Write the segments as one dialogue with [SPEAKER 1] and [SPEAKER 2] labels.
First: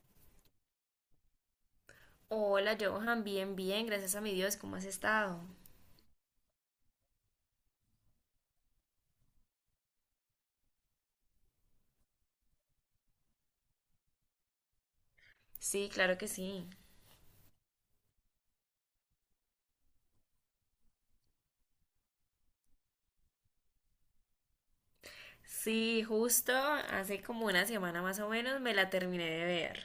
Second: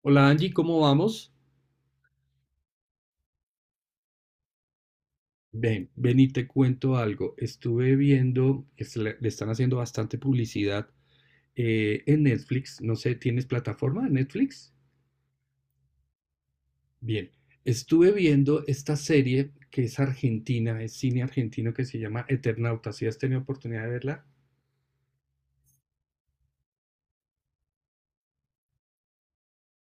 [SPEAKER 1] Hola, Angie, ¿cómo vamos?
[SPEAKER 2] Hola, Johan, bien, bien, gracias a mi Dios, ¿cómo has estado?
[SPEAKER 1] Ven, ven y te cuento algo. Estuve viendo que le están haciendo bastante publicidad en Netflix. No sé, ¿tienes plataforma de Netflix?
[SPEAKER 2] Sí, claro que sí.
[SPEAKER 1] Bien, estuve viendo esta serie que es argentina, es cine argentino que se llama Eternauta. ¿Si has tenido oportunidad de verla?
[SPEAKER 2] Sí, justo hace como una semana más o menos me la terminé de ver.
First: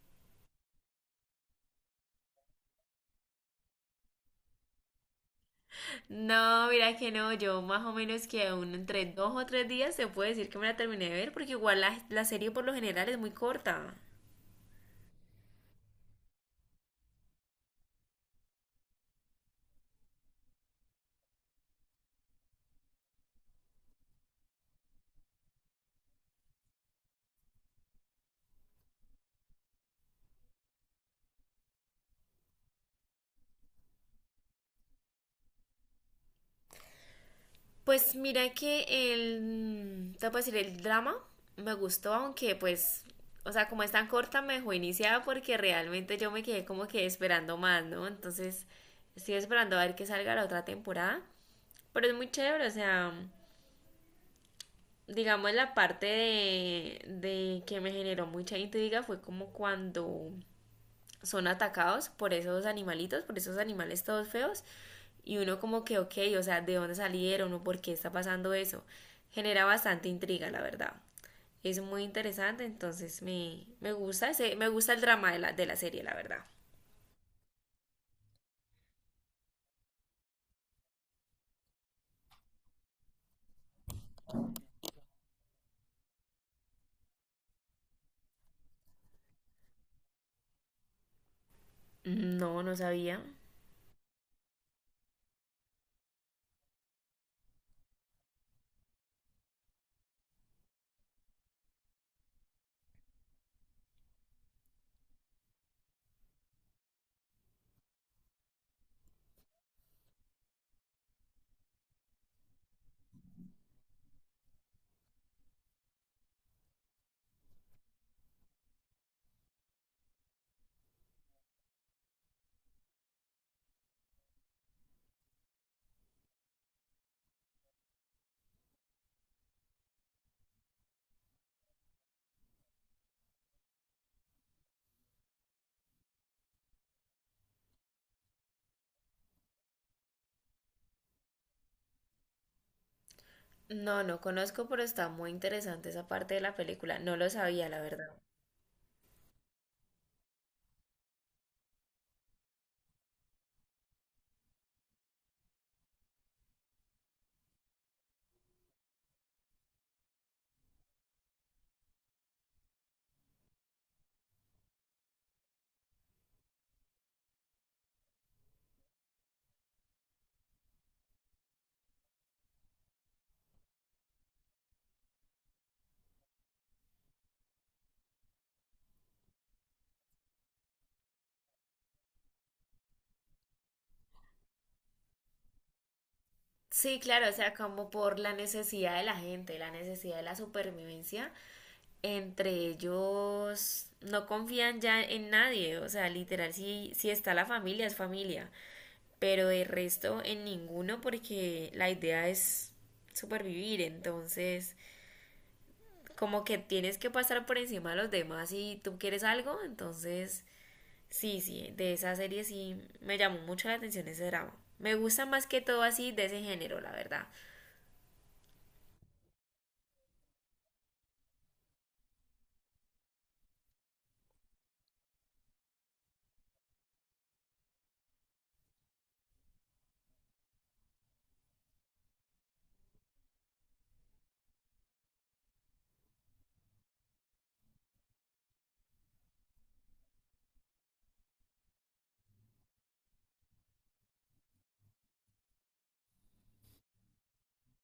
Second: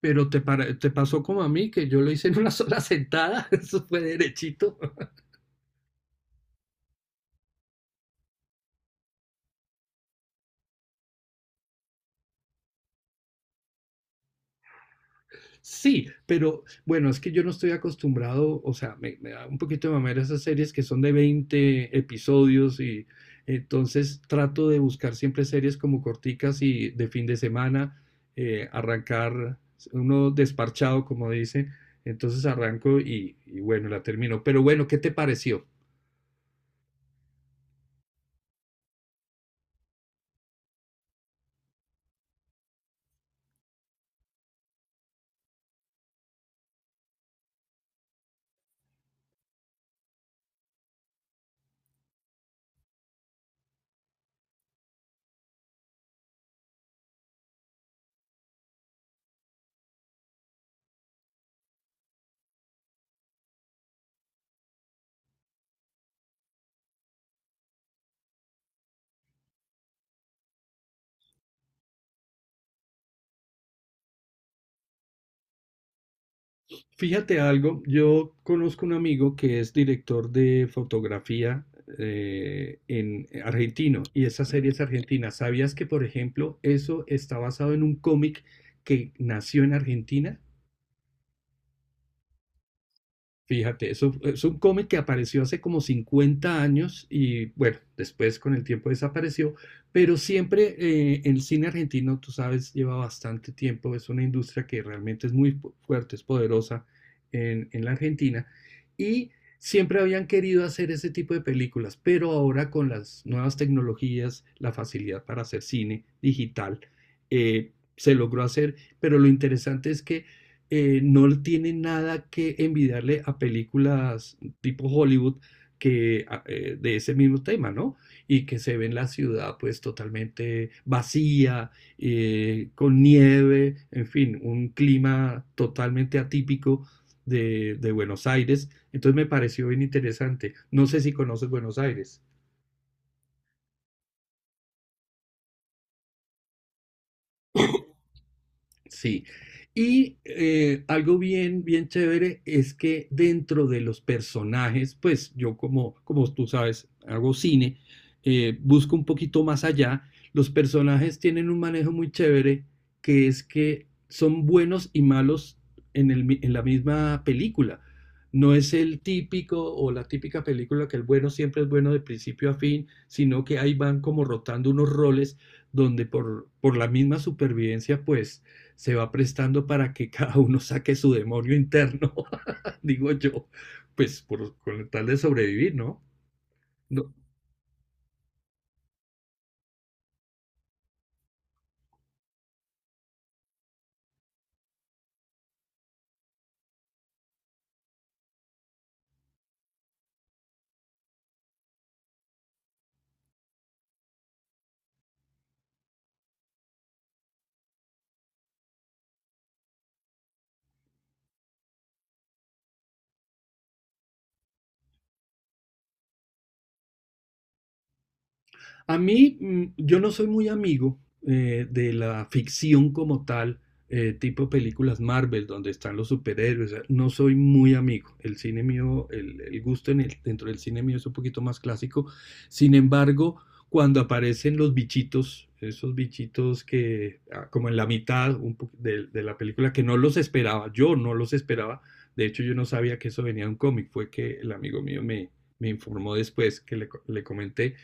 [SPEAKER 1] Te pasó como a mí, que yo lo hice en una sola sentada. Eso fue derechito.
[SPEAKER 2] No, mira que no, yo más o menos que aún entre dos o tres días se puede decir que me la terminé de ver porque igual la serie por lo general es muy corta.
[SPEAKER 1] Sí, pero bueno, es que yo no estoy acostumbrado, o sea, me da un poquito de mamera esas series que son de 20 episodios y entonces trato de buscar siempre series como corticas y de fin de semana, arrancar uno desparchado, como dice, entonces arranco y bueno, la termino. Pero bueno, ¿qué te pareció?
[SPEAKER 2] Pues mira que el, te puedo decir, el drama me gustó, aunque pues, o sea, como es tan corta, me dejó iniciada porque realmente yo me quedé como que esperando más, ¿no? Entonces, estoy esperando a ver que salga la otra temporada. Pero es muy chévere, o sea, digamos la parte de que me generó mucha intriga fue como cuando son atacados por esos animalitos, por esos animales todos feos, y uno como que, ok, o sea, ¿de dónde salieron o por qué está pasando eso? Genera bastante intriga, la verdad. Es muy interesante, entonces me gusta me gusta el drama de la serie, la verdad.
[SPEAKER 1] Fíjate algo, yo conozco un amigo que es director de fotografía, en argentino, y esa serie es argentina. ¿Sabías que, por ejemplo, eso está basado en un cómic que nació en Argentina?
[SPEAKER 2] No, no sabía.
[SPEAKER 1] Fíjate, es es un cómic que apareció hace como 50 años y bueno, después con el tiempo desapareció, pero siempre, el cine argentino, tú sabes, lleva bastante tiempo, es una industria que realmente es muy fuerte, es poderosa en la Argentina, y siempre habían querido hacer ese tipo de películas, pero ahora con las nuevas tecnologías, la facilidad para hacer cine digital, se logró hacer, pero lo interesante es que, no tiene nada que envidiarle a películas tipo Hollywood que de ese mismo tema, ¿no? Y que se ve en la ciudad pues totalmente vacía, con nieve, en fin, un clima totalmente atípico de Buenos Aires. Entonces me pareció bien interesante. No sé si conoces Buenos Aires.
[SPEAKER 2] No, no conozco, pero está muy interesante esa parte de la película. No lo sabía, la verdad.
[SPEAKER 1] Sí. Y, algo bien, bien chévere es que dentro de los personajes, pues yo, como como tú sabes, hago cine, busco un poquito más allá. Los personajes tienen un manejo muy chévere, que es que son buenos y malos en en la misma película. No es el típico o la típica película que el bueno siempre es bueno de principio a fin, sino que ahí van como rotando unos roles donde por la misma supervivencia, pues se va prestando para que cada uno saque su demonio interno, digo yo, pues con tal de sobrevivir, ¿no?
[SPEAKER 2] Sí,
[SPEAKER 1] ¿No?
[SPEAKER 2] claro, o sea, como por la necesidad de la gente, la necesidad de la supervivencia, entre ellos no confían ya en nadie, o sea, literal, si está la familia, es familia, pero de resto en ninguno porque la idea es supervivir, entonces como que tienes que pasar por encima de los demás si tú quieres algo, entonces sí, sí, de esa serie sí me llamó mucho la atención ese drama. Me gusta más que todo así de ese género, la verdad.
[SPEAKER 1] A mí, yo no soy muy amigo, de la ficción como tal, tipo películas Marvel, donde están los superhéroes. No soy muy amigo. El cine mío, el gusto dentro del cine mío es un poquito más clásico. Sin embargo, cuando aparecen los bichitos, esos bichitos que, ah, como en la mitad de la película, que no los esperaba, yo no los esperaba. De hecho, yo no sabía que eso venía de un cómic. Fue que el amigo mío me informó después que le comenté.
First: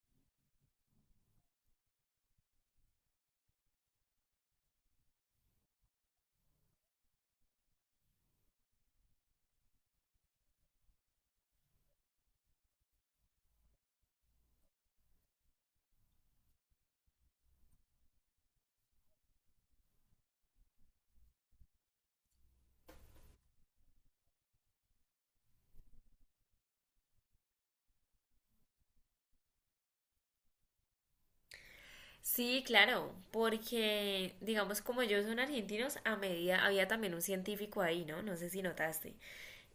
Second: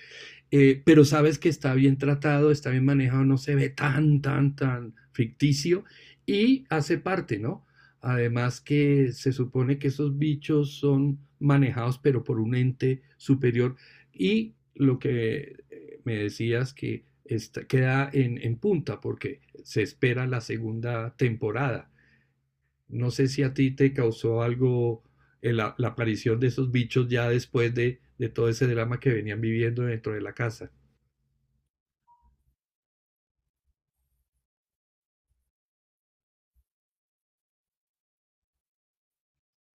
[SPEAKER 1] Pero sabes que está bien tratado, está bien manejado, no se ve tan ficticio, y hace parte, ¿no? Además que se supone que esos bichos son manejados pero por un ente superior, y lo que, me decías que queda en punta porque se espera la segunda temporada. No sé si a ti te causó algo, la aparición de esos bichos ya después de todo ese drama que venían viviendo dentro de la casa.
[SPEAKER 2] Sí, claro, porque digamos como ellos son argentinos, a medida había también un científico ahí, ¿no? No sé si notaste.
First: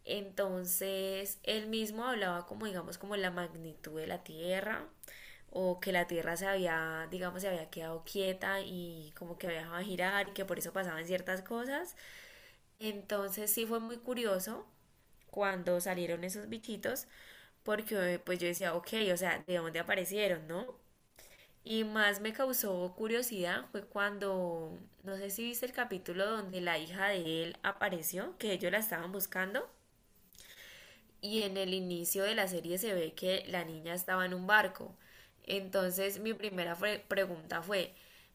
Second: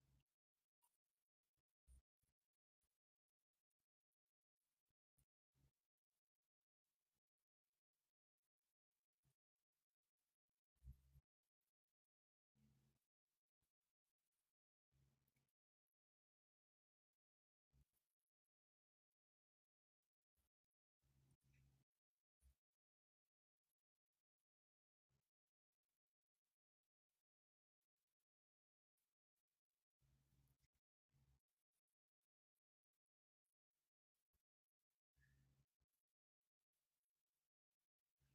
[SPEAKER 2] Entonces, él mismo hablaba como, digamos, como la magnitud de la Tierra, o que la Tierra se había, digamos, se había quedado quieta y como que había dejado de girar y que por eso pasaban ciertas cosas. Entonces, sí fue muy curioso cuando salieron esos bichitos, porque pues yo decía, ok, o sea, ¿de dónde aparecieron, no? Y más me causó curiosidad fue cuando, no sé si viste el capítulo donde la hija de él apareció, que ellos la estaban buscando, y en el inicio de la serie se ve que la niña estaba en un barco. Entonces mi pregunta fue,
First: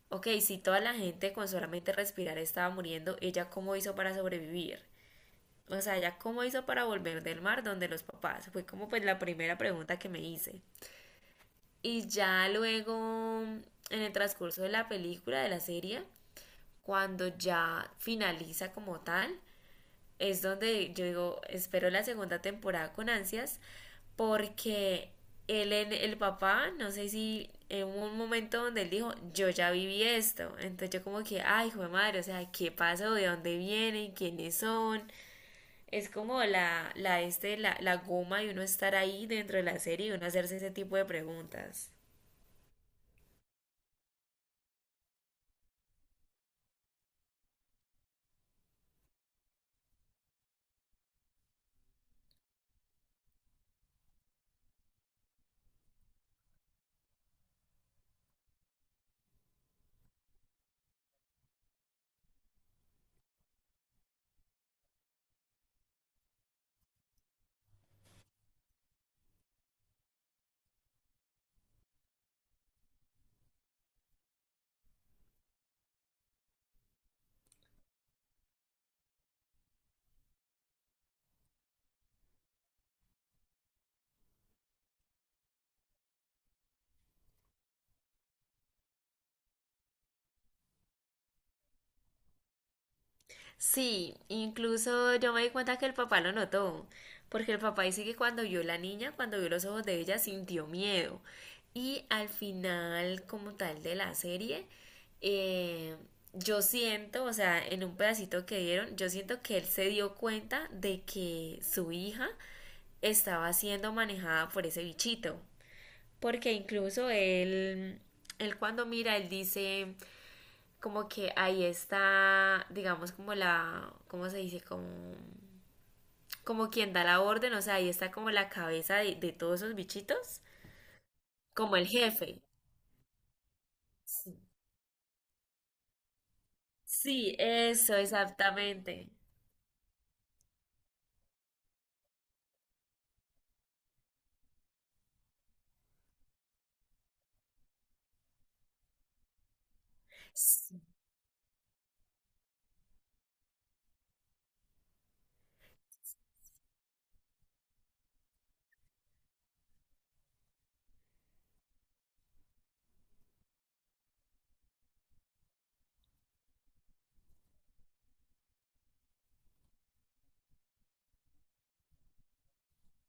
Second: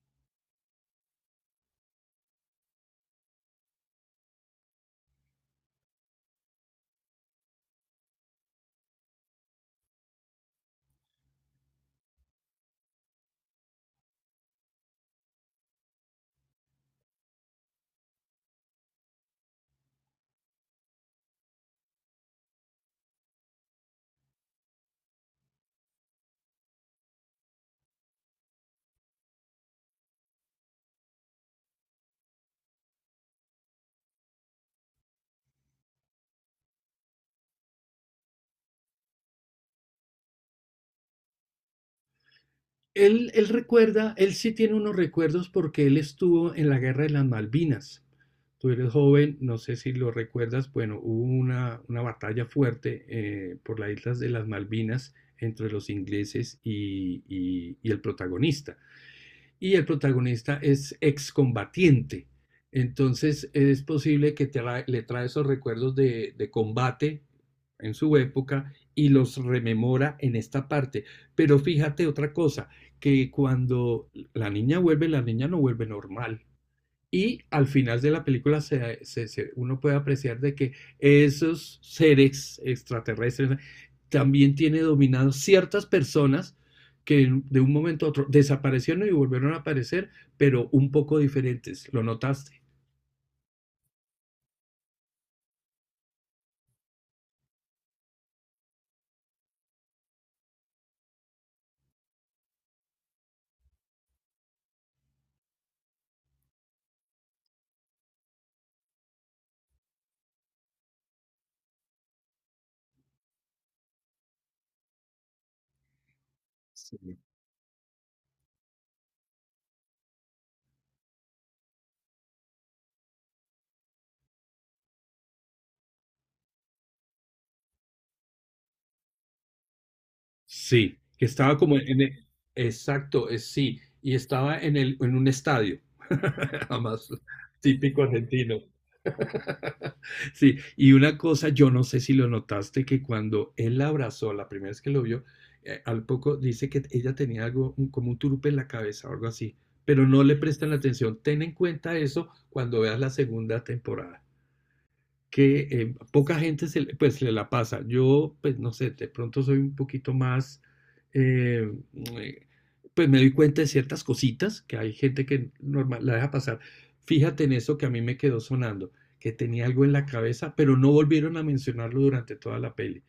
[SPEAKER 2] ok, si toda la gente con solamente respirar estaba muriendo, ¿ella cómo hizo para sobrevivir? O sea, ¿ella cómo hizo para volver del mar donde los papás? Fue como pues la primera pregunta que me hice. Y ya luego, en el transcurso de la película, de la serie, cuando ya finaliza como tal, es donde yo digo, espero la segunda temporada con ansias, porque el papá, no sé si en un momento donde él dijo, yo ya viví esto, entonces yo como que, ay, hijo de madre, o sea, ¿qué pasó? ¿De dónde vienen? ¿Quiénes son? Es como la goma de uno estar ahí dentro de la serie y uno hacerse ese tipo de preguntas.
[SPEAKER 1] Él recuerda, él sí tiene unos recuerdos porque él estuvo en la guerra de las Malvinas. Tú eres joven, no sé si lo recuerdas. Bueno, hubo una batalla fuerte, por las islas de las Malvinas entre los ingleses y el protagonista, y el protagonista es excombatiente. Entonces es posible que te tra le trae esos recuerdos de combate en su época, y los rememora en esta parte. Pero fíjate otra cosa, que cuando la niña vuelve, la niña no vuelve normal. Y al final de la película uno puede apreciar de que esos seres extraterrestres también tiene dominados ciertas personas que de un momento a otro desaparecieron y volvieron a aparecer, pero un poco diferentes. ¿Lo notaste?
[SPEAKER 2] Sí, incluso yo me di cuenta que el papá lo notó, porque el papá dice que cuando vio la niña, cuando vio los ojos de ella, sintió miedo. Y al final, como tal de la serie, eh, yo siento, o sea, en un pedacito que dieron, yo siento que él se dio cuenta de que su hija estaba siendo manejada por ese bichito. Porque incluso él, él cuando mira, él dice, como que ahí está, digamos, como la, ¿cómo se dice? Como, como quien da la orden, o sea, ahí está como la cabeza de todos esos bichitos,
[SPEAKER 1] Sí, que estaba
[SPEAKER 2] como
[SPEAKER 1] como
[SPEAKER 2] el jefe.
[SPEAKER 1] exacto, es sí, y
[SPEAKER 2] Sí,
[SPEAKER 1] estaba en un estadio. Jamás,
[SPEAKER 2] sí, eso,
[SPEAKER 1] típico argentino.
[SPEAKER 2] exactamente.
[SPEAKER 1] Sí, y una cosa, yo no sé si lo notaste, que cuando él la abrazó, la primera vez que lo vio, al poco dice que ella tenía algo, como un turupe en la cabeza o algo así, pero no le prestan
[SPEAKER 2] Sí,
[SPEAKER 1] atención. Ten en cuenta eso cuando veas la segunda temporada, que, poca gente se le la pasa. Yo, pues no sé, de pronto soy un poquito más, eh, eh, pues me doy cuenta de ciertas cositas que hay gente que normal, la deja pasar. Fíjate en eso, que a mí me quedó sonando, que tenía algo en la cabeza, pero no volvieron a mencionarlo durante toda la peli.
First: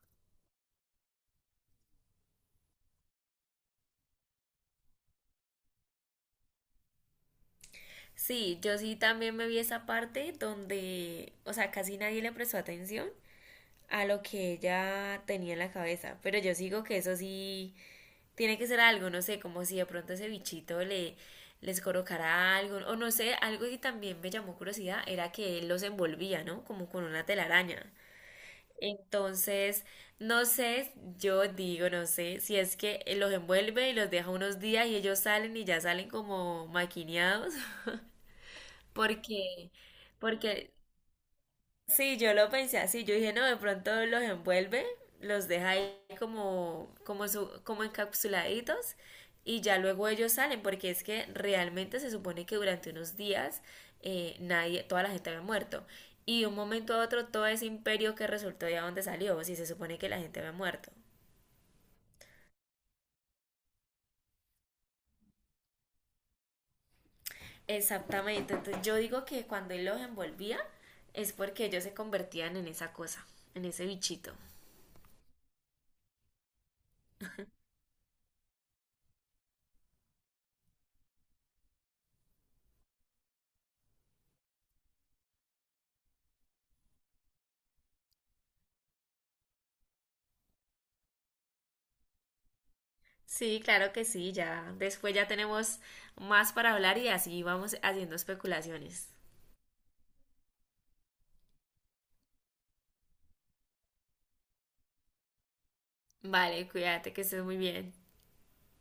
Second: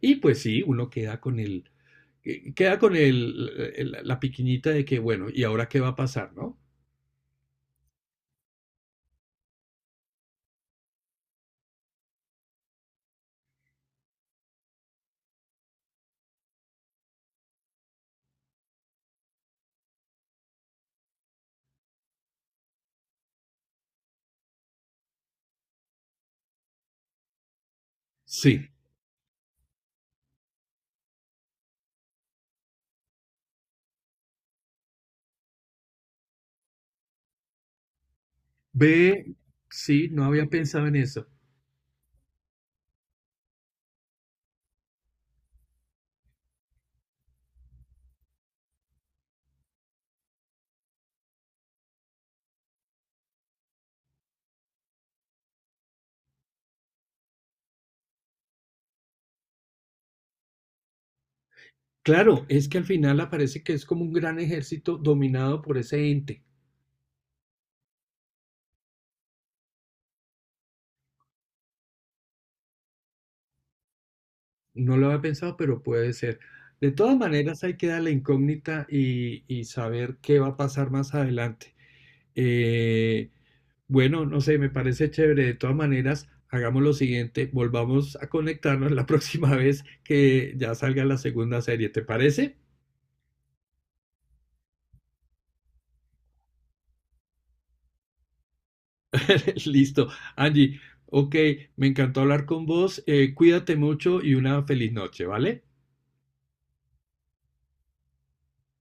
[SPEAKER 1] Y pues sí, uno queda con el, queda con la piquiñita de que, bueno, ¿y ahora qué va a pasar, no?
[SPEAKER 2] sí, yo sí también me vi esa parte donde, o sea, casi nadie le prestó atención a lo que ella tenía en la cabeza, pero yo sigo que eso sí, tiene que ser algo, no sé, como si de pronto ese bichito le, les colocara algo, o no sé, algo que también me llamó curiosidad era que él los envolvía, ¿no? Como con una telaraña.
[SPEAKER 1] Sí,
[SPEAKER 2] Entonces, no sé, yo digo, no sé, si es que él los envuelve y los deja unos días y ellos salen y ya salen como maquineados,
[SPEAKER 1] ve,
[SPEAKER 2] porque,
[SPEAKER 1] sí, no había
[SPEAKER 2] porque
[SPEAKER 1] pensado en eso.
[SPEAKER 2] sí, yo lo pensé así, yo dije, no, de pronto los envuelve, los deja ahí como, como, como encapsuladitos y ya luego ellos salen, porque es que realmente se supone que durante unos días nadie, toda la gente había muerto. Y de un momento a otro todo ese imperio que resultó de donde salió, si se supone que la gente había muerto.
[SPEAKER 1] Claro, es que al final aparece que es como un gran ejército dominado por ese ente.
[SPEAKER 2] Exactamente, entonces yo digo que cuando él los envolvía es porque ellos se convertían en esa cosa, en ese bichito.
[SPEAKER 1] No lo había pensado, pero puede ser. De todas maneras, hay que dar la incógnita y saber qué va a pasar más adelante. Eh, bueno, no sé, me parece chévere. De todas maneras, hagamos lo siguiente, volvamos a conectarnos la próxima vez que ya salga la segunda serie, ¿te parece?
[SPEAKER 2] Sí, claro que sí, ya. Después ya tenemos más para hablar y así vamos haciendo especulaciones.
[SPEAKER 1] Listo. Angie, ok, me encantó hablar con vos. Cuídate mucho y una feliz noche, ¿vale?
[SPEAKER 2] Vale, cuídate, que estés muy bien.